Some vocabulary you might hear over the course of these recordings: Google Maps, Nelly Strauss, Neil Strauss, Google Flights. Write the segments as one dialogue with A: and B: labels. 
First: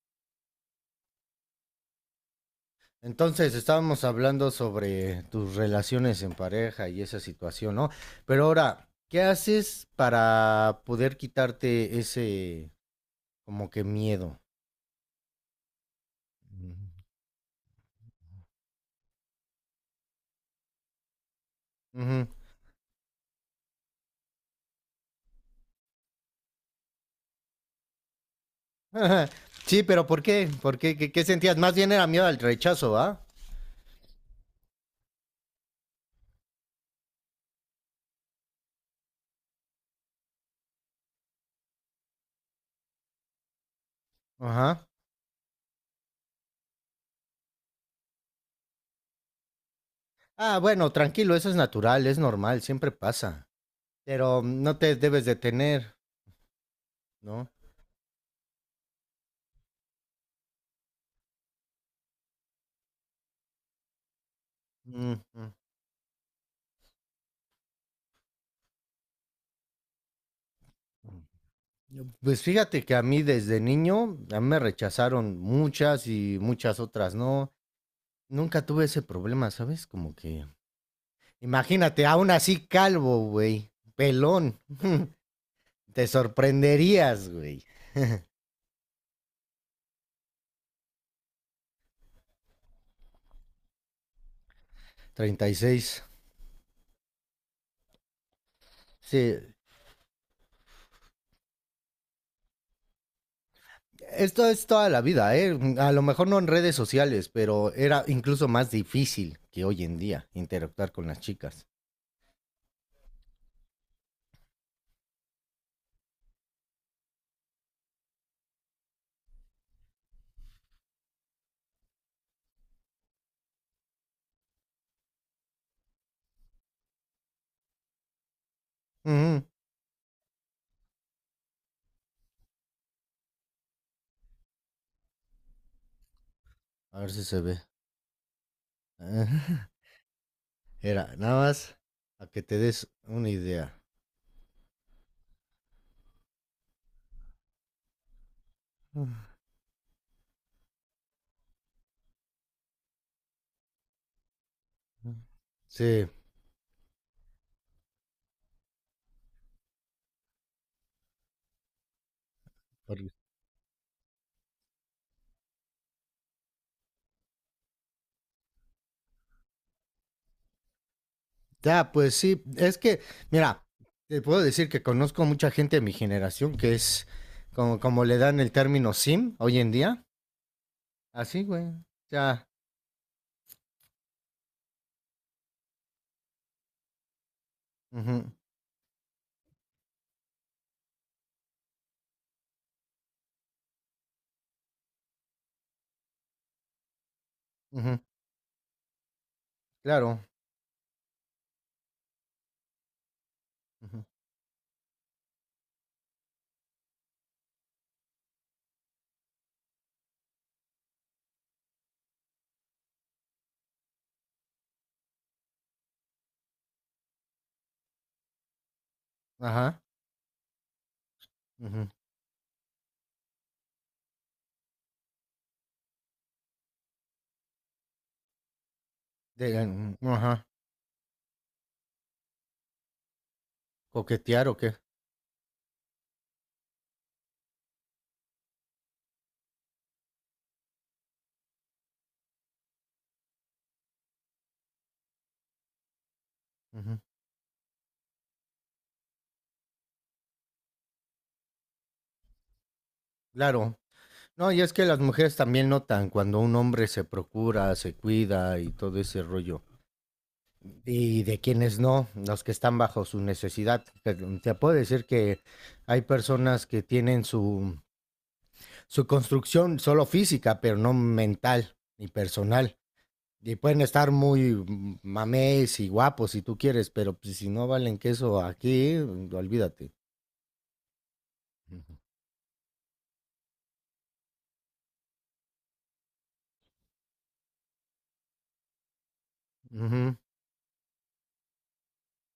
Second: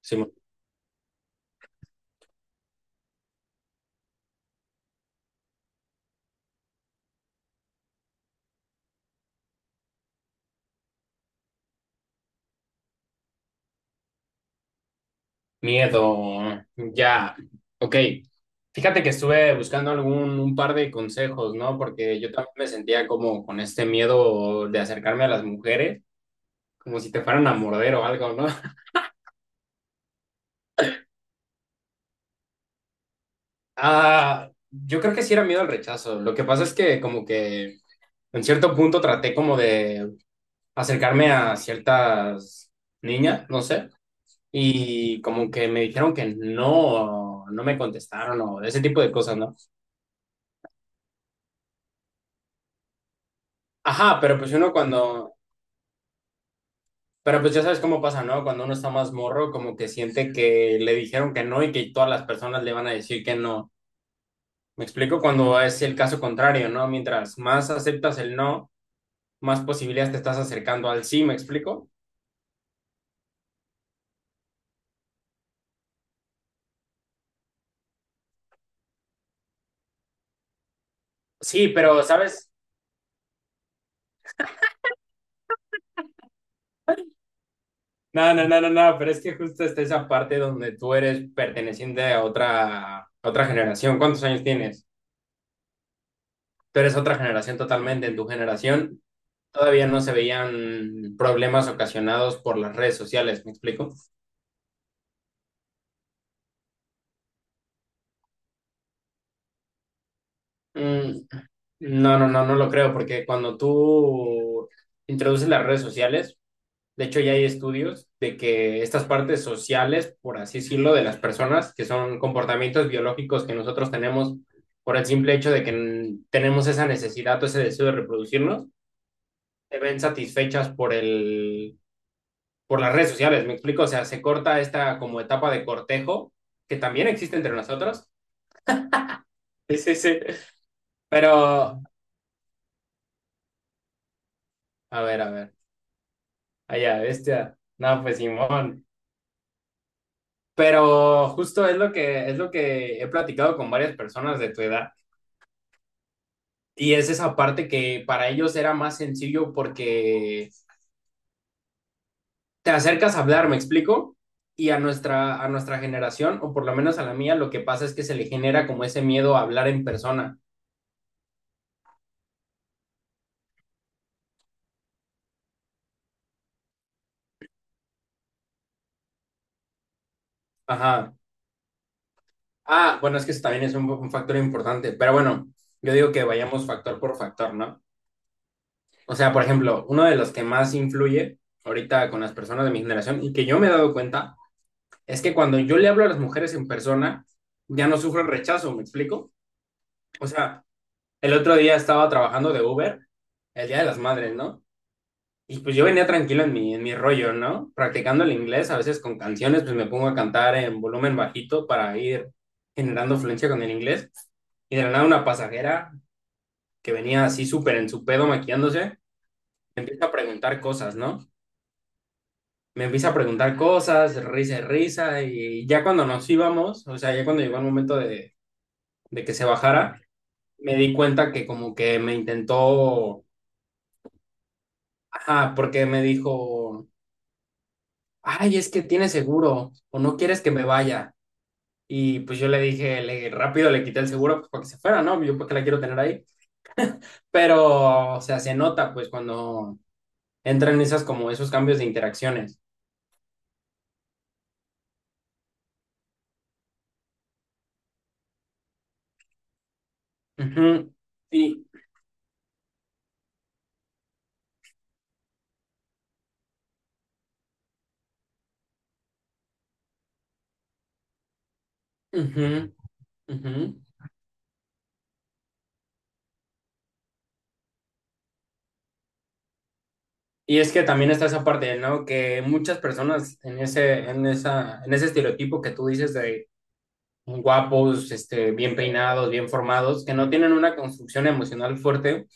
A: Sí,
B: Entonces, estábamos hablando sobre tus relaciones en pareja y esa situación, ¿no? Pero ahora, ¿qué haces para poder quitarte ese como que miedo?
A: miedo, ya, ok. Fíjate que estuve buscando algún un par de consejos, ¿no? Porque
B: Ujú.
A: yo también me sentía como con este miedo de acercarme a las mujeres, como si te fueran a morder o algo, ¿no?
B: Sí, pero ¿por qué? ¿Por qué? ¿Qué sentías? Más bien era miedo al rechazo, ¿va?
A: Ah, yo creo que sí era miedo al rechazo. Lo que pasa es que como que en cierto punto traté como de acercarme a ciertas niñas, no sé,
B: Ajá.
A: y como que me dijeron que no, no me contestaron o ese tipo de cosas, ¿no?
B: Ah, bueno, tranquilo, eso es natural, es normal, siempre pasa.
A: Ajá. pero
B: Pero
A: pues uno
B: no te debes
A: cuando
B: detener,
A: Pero
B: ¿no?
A: pues ya sabes cómo pasa, ¿no? Cuando uno está más morro, como que siente que le dijeron que no y que todas las personas le van a decir que no. Me
B: Mm,
A: explico cuando es el caso contrario, ¿no? Mientras más aceptas el no, más posibilidades te estás acercando al
B: mm.
A: sí, ¿me explico?
B: Pues fíjate que a mí desde niño, a mí me rechazaron muchas y muchas otras no. Nunca tuve ese problema, ¿sabes? Como que,
A: Sí, pero,
B: imagínate, aún
A: ¿sabes?
B: así calvo, güey, pelón, te sorprenderías, güey.
A: No, no, no, no, no, pero es que justo está esa parte donde tú eres perteneciente a otra, generación. ¿Cuántos años tienes?
B: 36.
A: Tú eres otra generación totalmente. En tu generación
B: Sí,
A: todavía no se veían problemas ocasionados por las redes sociales, ¿me explico?
B: esto es toda la vida, ¿eh? A lo mejor no en redes sociales, pero era incluso más difícil que hoy en día interactuar con las
A: Mm.
B: chicas.
A: No, no, no, no lo creo, porque cuando tú introduces las redes sociales, de hecho ya hay estudios de que estas partes sociales, por así decirlo, de las personas, que son comportamientos biológicos que nosotros tenemos por el simple hecho de que tenemos esa necesidad o ese deseo de reproducirnos,
B: Ujú.
A: se ven satisfechas por el, por las redes sociales, ¿me explico? O sea, se corta esta como etapa de cortejo que
B: A
A: también
B: ver si
A: existe
B: se
A: entre
B: ve.
A: nosotros. Sí, sí, sí.
B: Era nada más
A: Pero,
B: a que te des una idea.
A: a ver, a ver. Allá, bestia. No, pues Simón. Pero justo es lo que, he platicado con varias personas de tu edad.
B: Sí.
A: Y es esa parte que para ellos era más sencillo porque te
B: horri-
A: acercas a hablar, ¿me explico? Y a nuestra generación, o por lo menos a la mía, lo que pasa es que se le genera como ese miedo a hablar en persona.
B: Ya, pues sí, mira, te puedo decir que conozco mucha gente de mi generación que es como le dan el término sim hoy en día.
A: Ajá.
B: Así, güey. Ya.
A: Ah, bueno, es que eso también es un factor importante, pero bueno, yo digo que vayamos factor por factor, ¿no?
B: Ujú,
A: O sea, por ejemplo, uno de los que más influye ahorita con las personas de mi generación y que yo me he dado cuenta es que cuando yo le hablo a las mujeres en persona, ya no
B: ujú,
A: sufren rechazo, ¿me explico?
B: claro.
A: O sea, el otro día estaba trabajando de Uber, el Día de las
B: Ujú.
A: Madres, ¿no? Y pues yo venía tranquilo en mi, rollo, ¿no? Practicando el inglés, a veces con canciones, pues me pongo a cantar en volumen bajito para ir generando fluencia con el inglés. Y de la nada una pasajera que venía así súper en su pedo maquillándose,
B: Ajá.
A: me empieza a preguntar cosas, ¿no?
B: Ujú.
A: Me empieza a preguntar cosas, risa y risa, y ya cuando nos íbamos, o sea, ya cuando llegó el momento de que se bajara,
B: Ajá.
A: me di cuenta que como que me intentó,
B: Coquetear o qué.
A: ajá, porque me dijo, ay, es que tiene seguro o no quieres que me vaya. Y pues yo le dije, rápido le quité el seguro pues, para que se fuera, ¿no? Yo porque la quiero tener ahí.
B: Ujú.
A: Pero, o sea, se nota pues cuando entran esas como esos cambios de interacciones.
B: Claro. No, y es que las mujeres también notan cuando un hombre se procura, se cuida y todo ese rollo.
A: Ujú.
B: Y de
A: Y,
B: quienes no, los que están bajo su necesidad. Te puedo decir que hay personas que tienen su construcción solo física, pero no mental ni
A: ujú,
B: personal. Y
A: ujú.
B: pueden estar muy mames y guapos si tú quieres, pero pues, si no valen queso aquí, olvídate.
A: Y es que también está esa parte, ¿no? Que muchas personas en ese, en esa, en ese estereotipo que tú dices de guapos, este, bien peinados, bien formados,
B: Ujú,
A: que no tienen una construcción emocional fuerte,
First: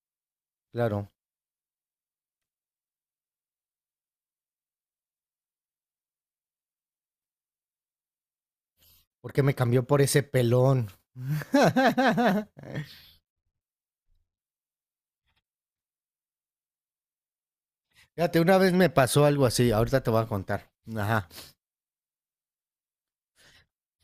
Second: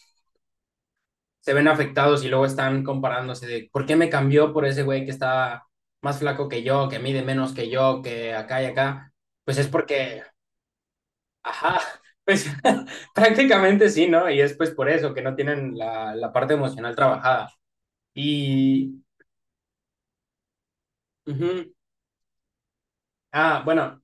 B: claro.
A: se ven afectados y luego están comparándose de por qué me cambió por ese güey que está más flaco que yo, que mide menos que yo, que acá y acá.
B: Porque me
A: Pues es
B: cambió por ese
A: porque,
B: pelón.
A: ajá, pues prácticamente sí, ¿no? Y es pues por eso que no tienen la, parte emocional trabajada.
B: Fíjate, una vez me
A: Y,
B: pasó algo así, ahorita te voy a contar. Ajá.
A: ujú. Ah, bueno.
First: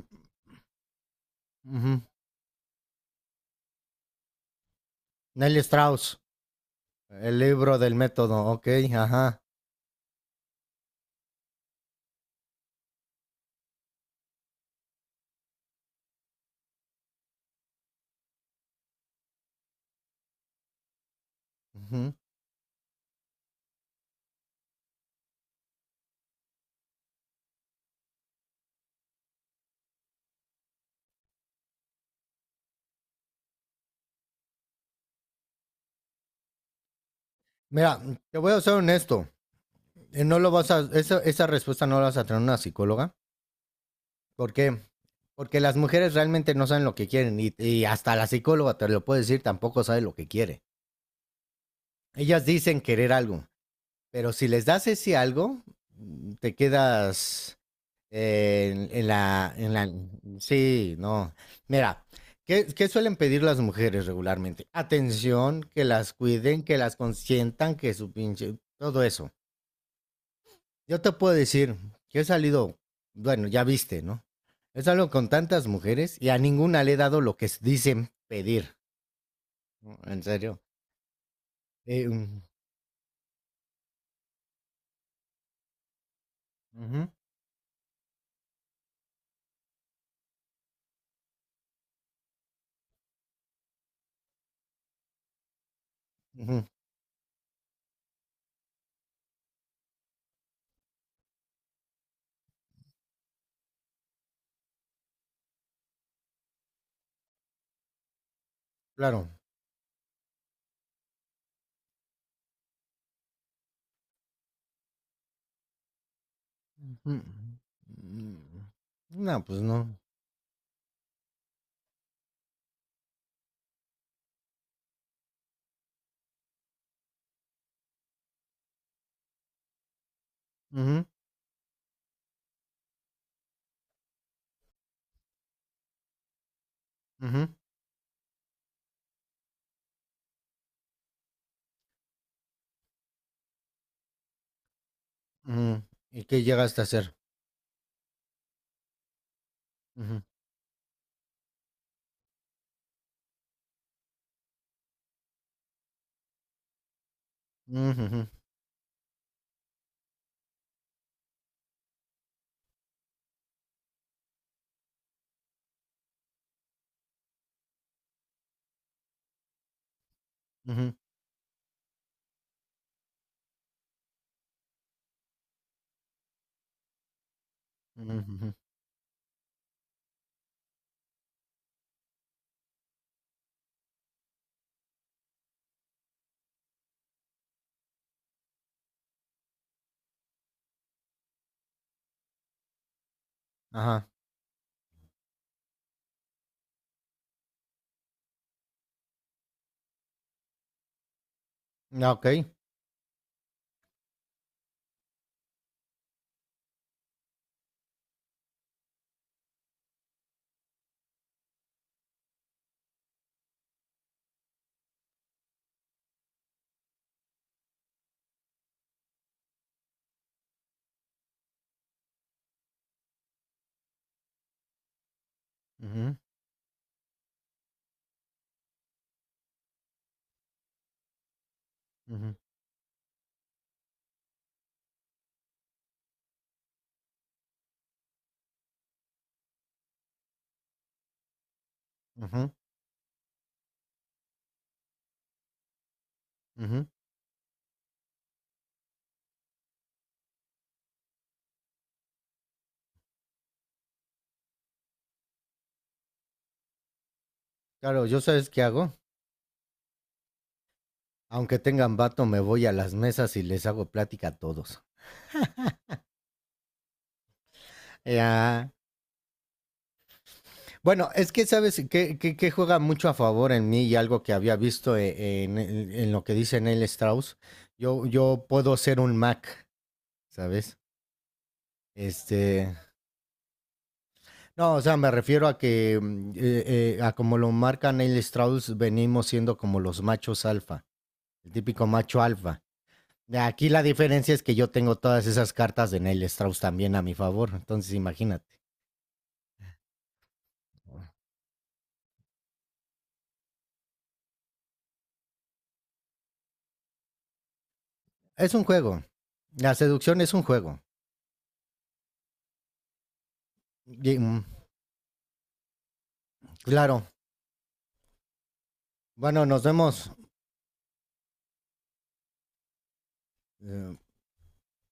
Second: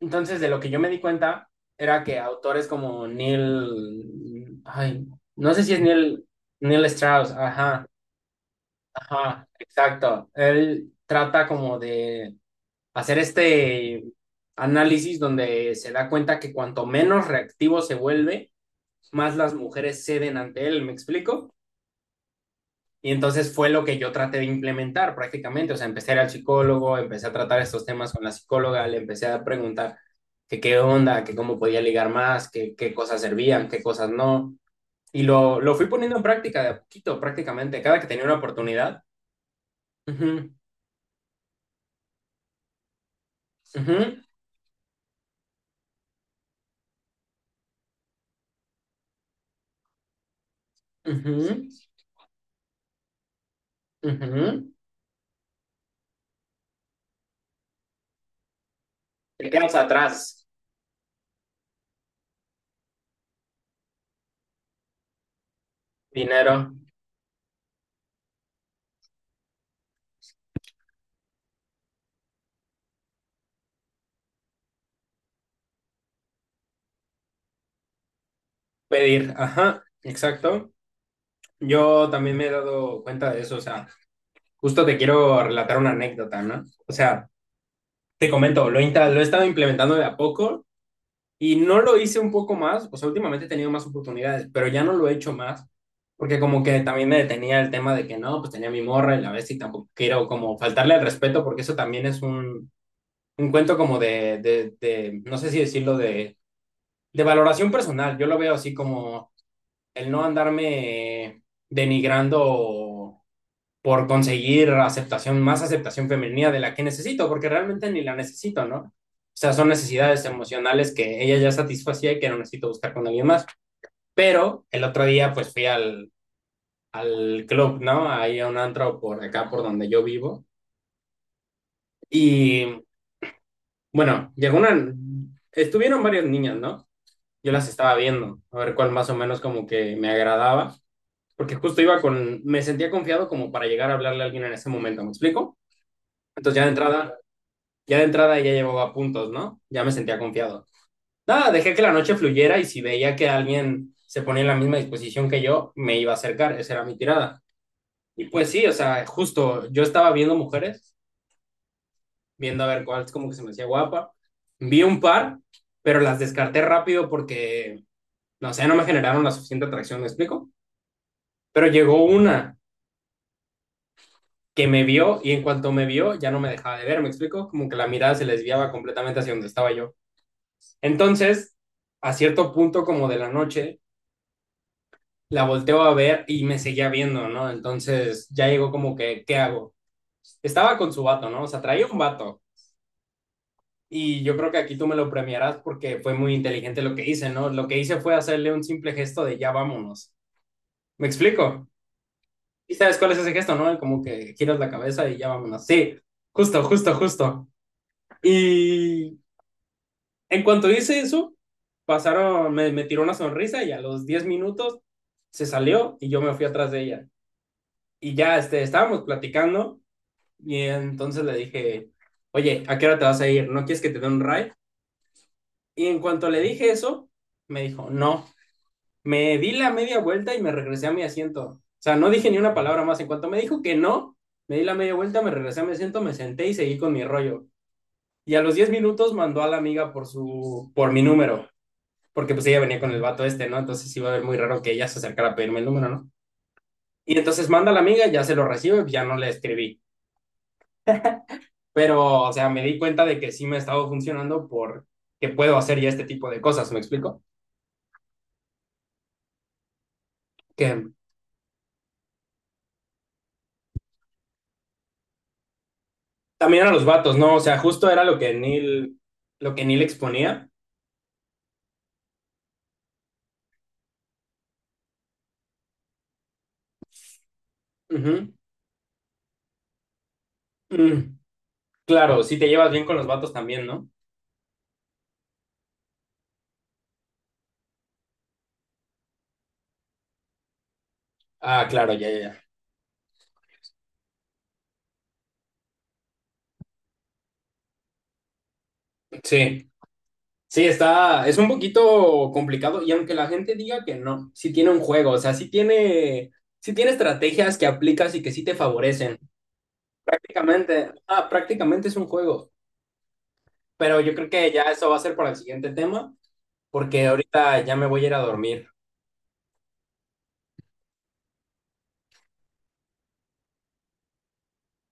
A: Entonces, de lo que yo me di cuenta
B: Ujú.
A: era que autores como Neil, ay, no
B: Nelly
A: sé si es
B: Strauss.
A: Neil, Neil Strauss,
B: El libro
A: ajá,
B: del método, ok, ajá.
A: ajá, exacto. Él trata como de hacer este análisis donde se da cuenta que cuanto menos reactivo se vuelve, más las mujeres ceden ante él, ¿me explico?
B: Ujú.
A: Y entonces fue lo que yo traté de implementar prácticamente. O sea, empecé a ir al psicólogo, empecé a tratar estos temas con la psicóloga, le empecé a preguntar que qué onda, que cómo podía ligar más, que qué cosas servían, qué cosas no. Y lo fui poniendo en práctica de a poquito, prácticamente,
B: Mira,
A: cada que tenía una
B: te voy a ser
A: oportunidad.
B: honesto. No lo
A: Ujú,
B: vas a, esa respuesta no la vas a tener una psicóloga.
A: ujú,
B: ¿Por qué? Porque las mujeres realmente no saben lo que quieren y hasta la psicóloga te lo puede decir, tampoco sabe lo que quiere.
A: ujú,
B: Ellas dicen querer algo, pero si les
A: ujú.
B: das ese algo, te quedas. En
A: Te
B: la, en
A: quedas
B: la,
A: atrás,
B: sí, no. Mira, ¿qué suelen pedir las mujeres regularmente? Atención, que las cuiden,
A: dinero,
B: que las consientan, que su pinche, todo eso. Yo te puedo decir que he salido, bueno, ya viste, ¿no? He salido con tantas mujeres y a ninguna le he dado lo que dicen pedir.
A: pedir, ajá,
B: ¿No? En serio.
A: exacto.
B: Eh,
A: Yo también
B: mm,
A: me he dado cuenta de eso, o sea, justo te quiero relatar una anécdota, ¿no? O
B: ujú,
A: sea, te comento, lo, lo he estado implementando de a poco y no lo hice un poco más, o sea, últimamente he tenido más oportunidades, pero ya no lo he hecho más, porque como
B: ujú,
A: que también me detenía el tema de que no, pues tenía mi morra y la ves y tampoco quiero como faltarle el respeto, porque eso también es un cuento como de, no sé si decirlo, de valoración personal. Yo lo veo así
B: claro.
A: como el no andarme denigrando por conseguir aceptación, más aceptación femenina de la que
B: Ujú,
A: necesito, porque realmente ni la necesito,
B: mm,
A: ¿no? O
B: no,
A: sea,
B: pues
A: son
B: no.
A: necesidades emocionales que ella ya satisfacía y que no necesito buscar con alguien más. Pero el otro día, pues fui al, al club, ¿no? Ahí a un antro por acá, por donde yo vivo.
B: Ujú,
A: Y bueno, llegó una. Estuvieron varias niñas, ¿no?
B: ujú,
A: Yo las estaba viendo, a ver cuál más o menos como que me agradaba, porque justo iba con. Me sentía confiado como para llegar a hablarle a alguien en ese momento, ¿me explico?
B: ujú. ¿Y qué
A: Entonces ya de
B: llegaste a
A: entrada
B: hacer?
A: Ya de entrada ya llevaba puntos, ¿no? Ya me sentía
B: Ujú.
A: confiado. Nada, dejé que la noche fluyera y si veía que alguien se ponía en la misma disposición que yo, me iba a acercar. Esa era mi tirada.
B: Ujú, ujú,
A: Y pues sí, o sea, justo yo estaba viendo mujeres, viendo a ver cuál es como que se me hacía guapa. Vi un par, pero las descarté rápido porque, no sé, no me generaron la suficiente atracción, ¿me explico?
B: ujú,
A: Pero llegó una que me vio y en cuanto me vio ya no me dejaba de ver, ¿me explico? Como que la
B: ujú,
A: mirada se les
B: ujú.
A: desviaba completamente hacia donde estaba yo. Entonces, a cierto punto como de la noche, la volteo a ver y me seguía viendo, ¿no? Entonces ya llegó como que, ¿qué hago? Estaba con su vato, ¿no? O sea, traía un vato.
B: Ajá.
A: Y yo creo que aquí tú me lo premiarás porque fue muy inteligente lo que hice, ¿no? Lo que hice fue hacerle un simple gesto de ya vámonos. ¿Me explico?
B: Ah, okey.
A: ¿Y sabes cuál es ese gesto, no? Como que giras la cabeza y ya vámonos. Sí, justo, justo, justo. Y en cuanto hice eso, pasaron, me tiró una sonrisa y a los 10 minutos se salió y yo me fui atrás de ella. Y ya este, estábamos platicando y entonces le dije, oye, ¿a qué hora te vas a ir? ¿No quieres que te dé un ride? Y en
B: Ujú,
A: cuanto le dije eso, me dijo, no. Me di la media vuelta y me regresé a mi asiento. O sea, no dije
B: ujú,
A: ni una palabra más. En cuanto me dijo que no, me di la media vuelta, me regresé a mi asiento, me senté y seguí con mi rollo. Y a los 10 minutos mandó a la amiga por su, por mi número. Porque pues
B: ujú,
A: ella venía con el vato este, ¿no? Entonces iba a ver muy raro que ella se acercara a pedirme el número, ¿no?
B: ujú.
A: Y entonces manda a la amiga, ya se lo recibe, pues, ya no le escribí. Pero, o sea, me di cuenta de que sí me ha estado funcionando porque puedo hacer ya este tipo de cosas, ¿me explico?
B: Claro, ¿yo sabes qué hago?
A: Que
B: Aunque tengan vato, me voy a las mesas y les hago plática a todos.
A: también a los vatos, ¿no? O sea, justo era lo que
B: Ya.
A: Neil, lo que Neil exponía.
B: Bueno, es que, ¿sabes que qué juega mucho a favor en mí? Y algo que había visto en lo que dice Neil Strauss, yo
A: Ujú.
B: yo puedo ser un Mac, ¿sabes?
A: Mm, claro, si te llevas
B: Este,
A: bien con los vatos también, ¿no?
B: no, o sea, me refiero a que, a como lo marca Neil Strauss, venimos siendo como los machos alfa. El
A: Ah,
B: típico
A: claro, ya, ya,
B: macho
A: ya.
B: alfa. Aquí la diferencia es que yo tengo todas esas cartas de Neil Strauss también a mi favor, entonces imagínate.
A: Sí. Sí, es un poquito complicado y aunque la gente diga que no, sí tiene un juego, o sea, sí tiene, estrategias que aplicas y que sí
B: Es
A: te
B: un juego.
A: favorecen.
B: La seducción es un juego.
A: Prácticamente es un juego, pero yo
B: Y,
A: creo
B: mm,
A: que ya eso va a ser para el siguiente tema,
B: claro.
A: porque ahorita ya me voy a ir a dormir.
B: Bueno, nos vemos. Eh,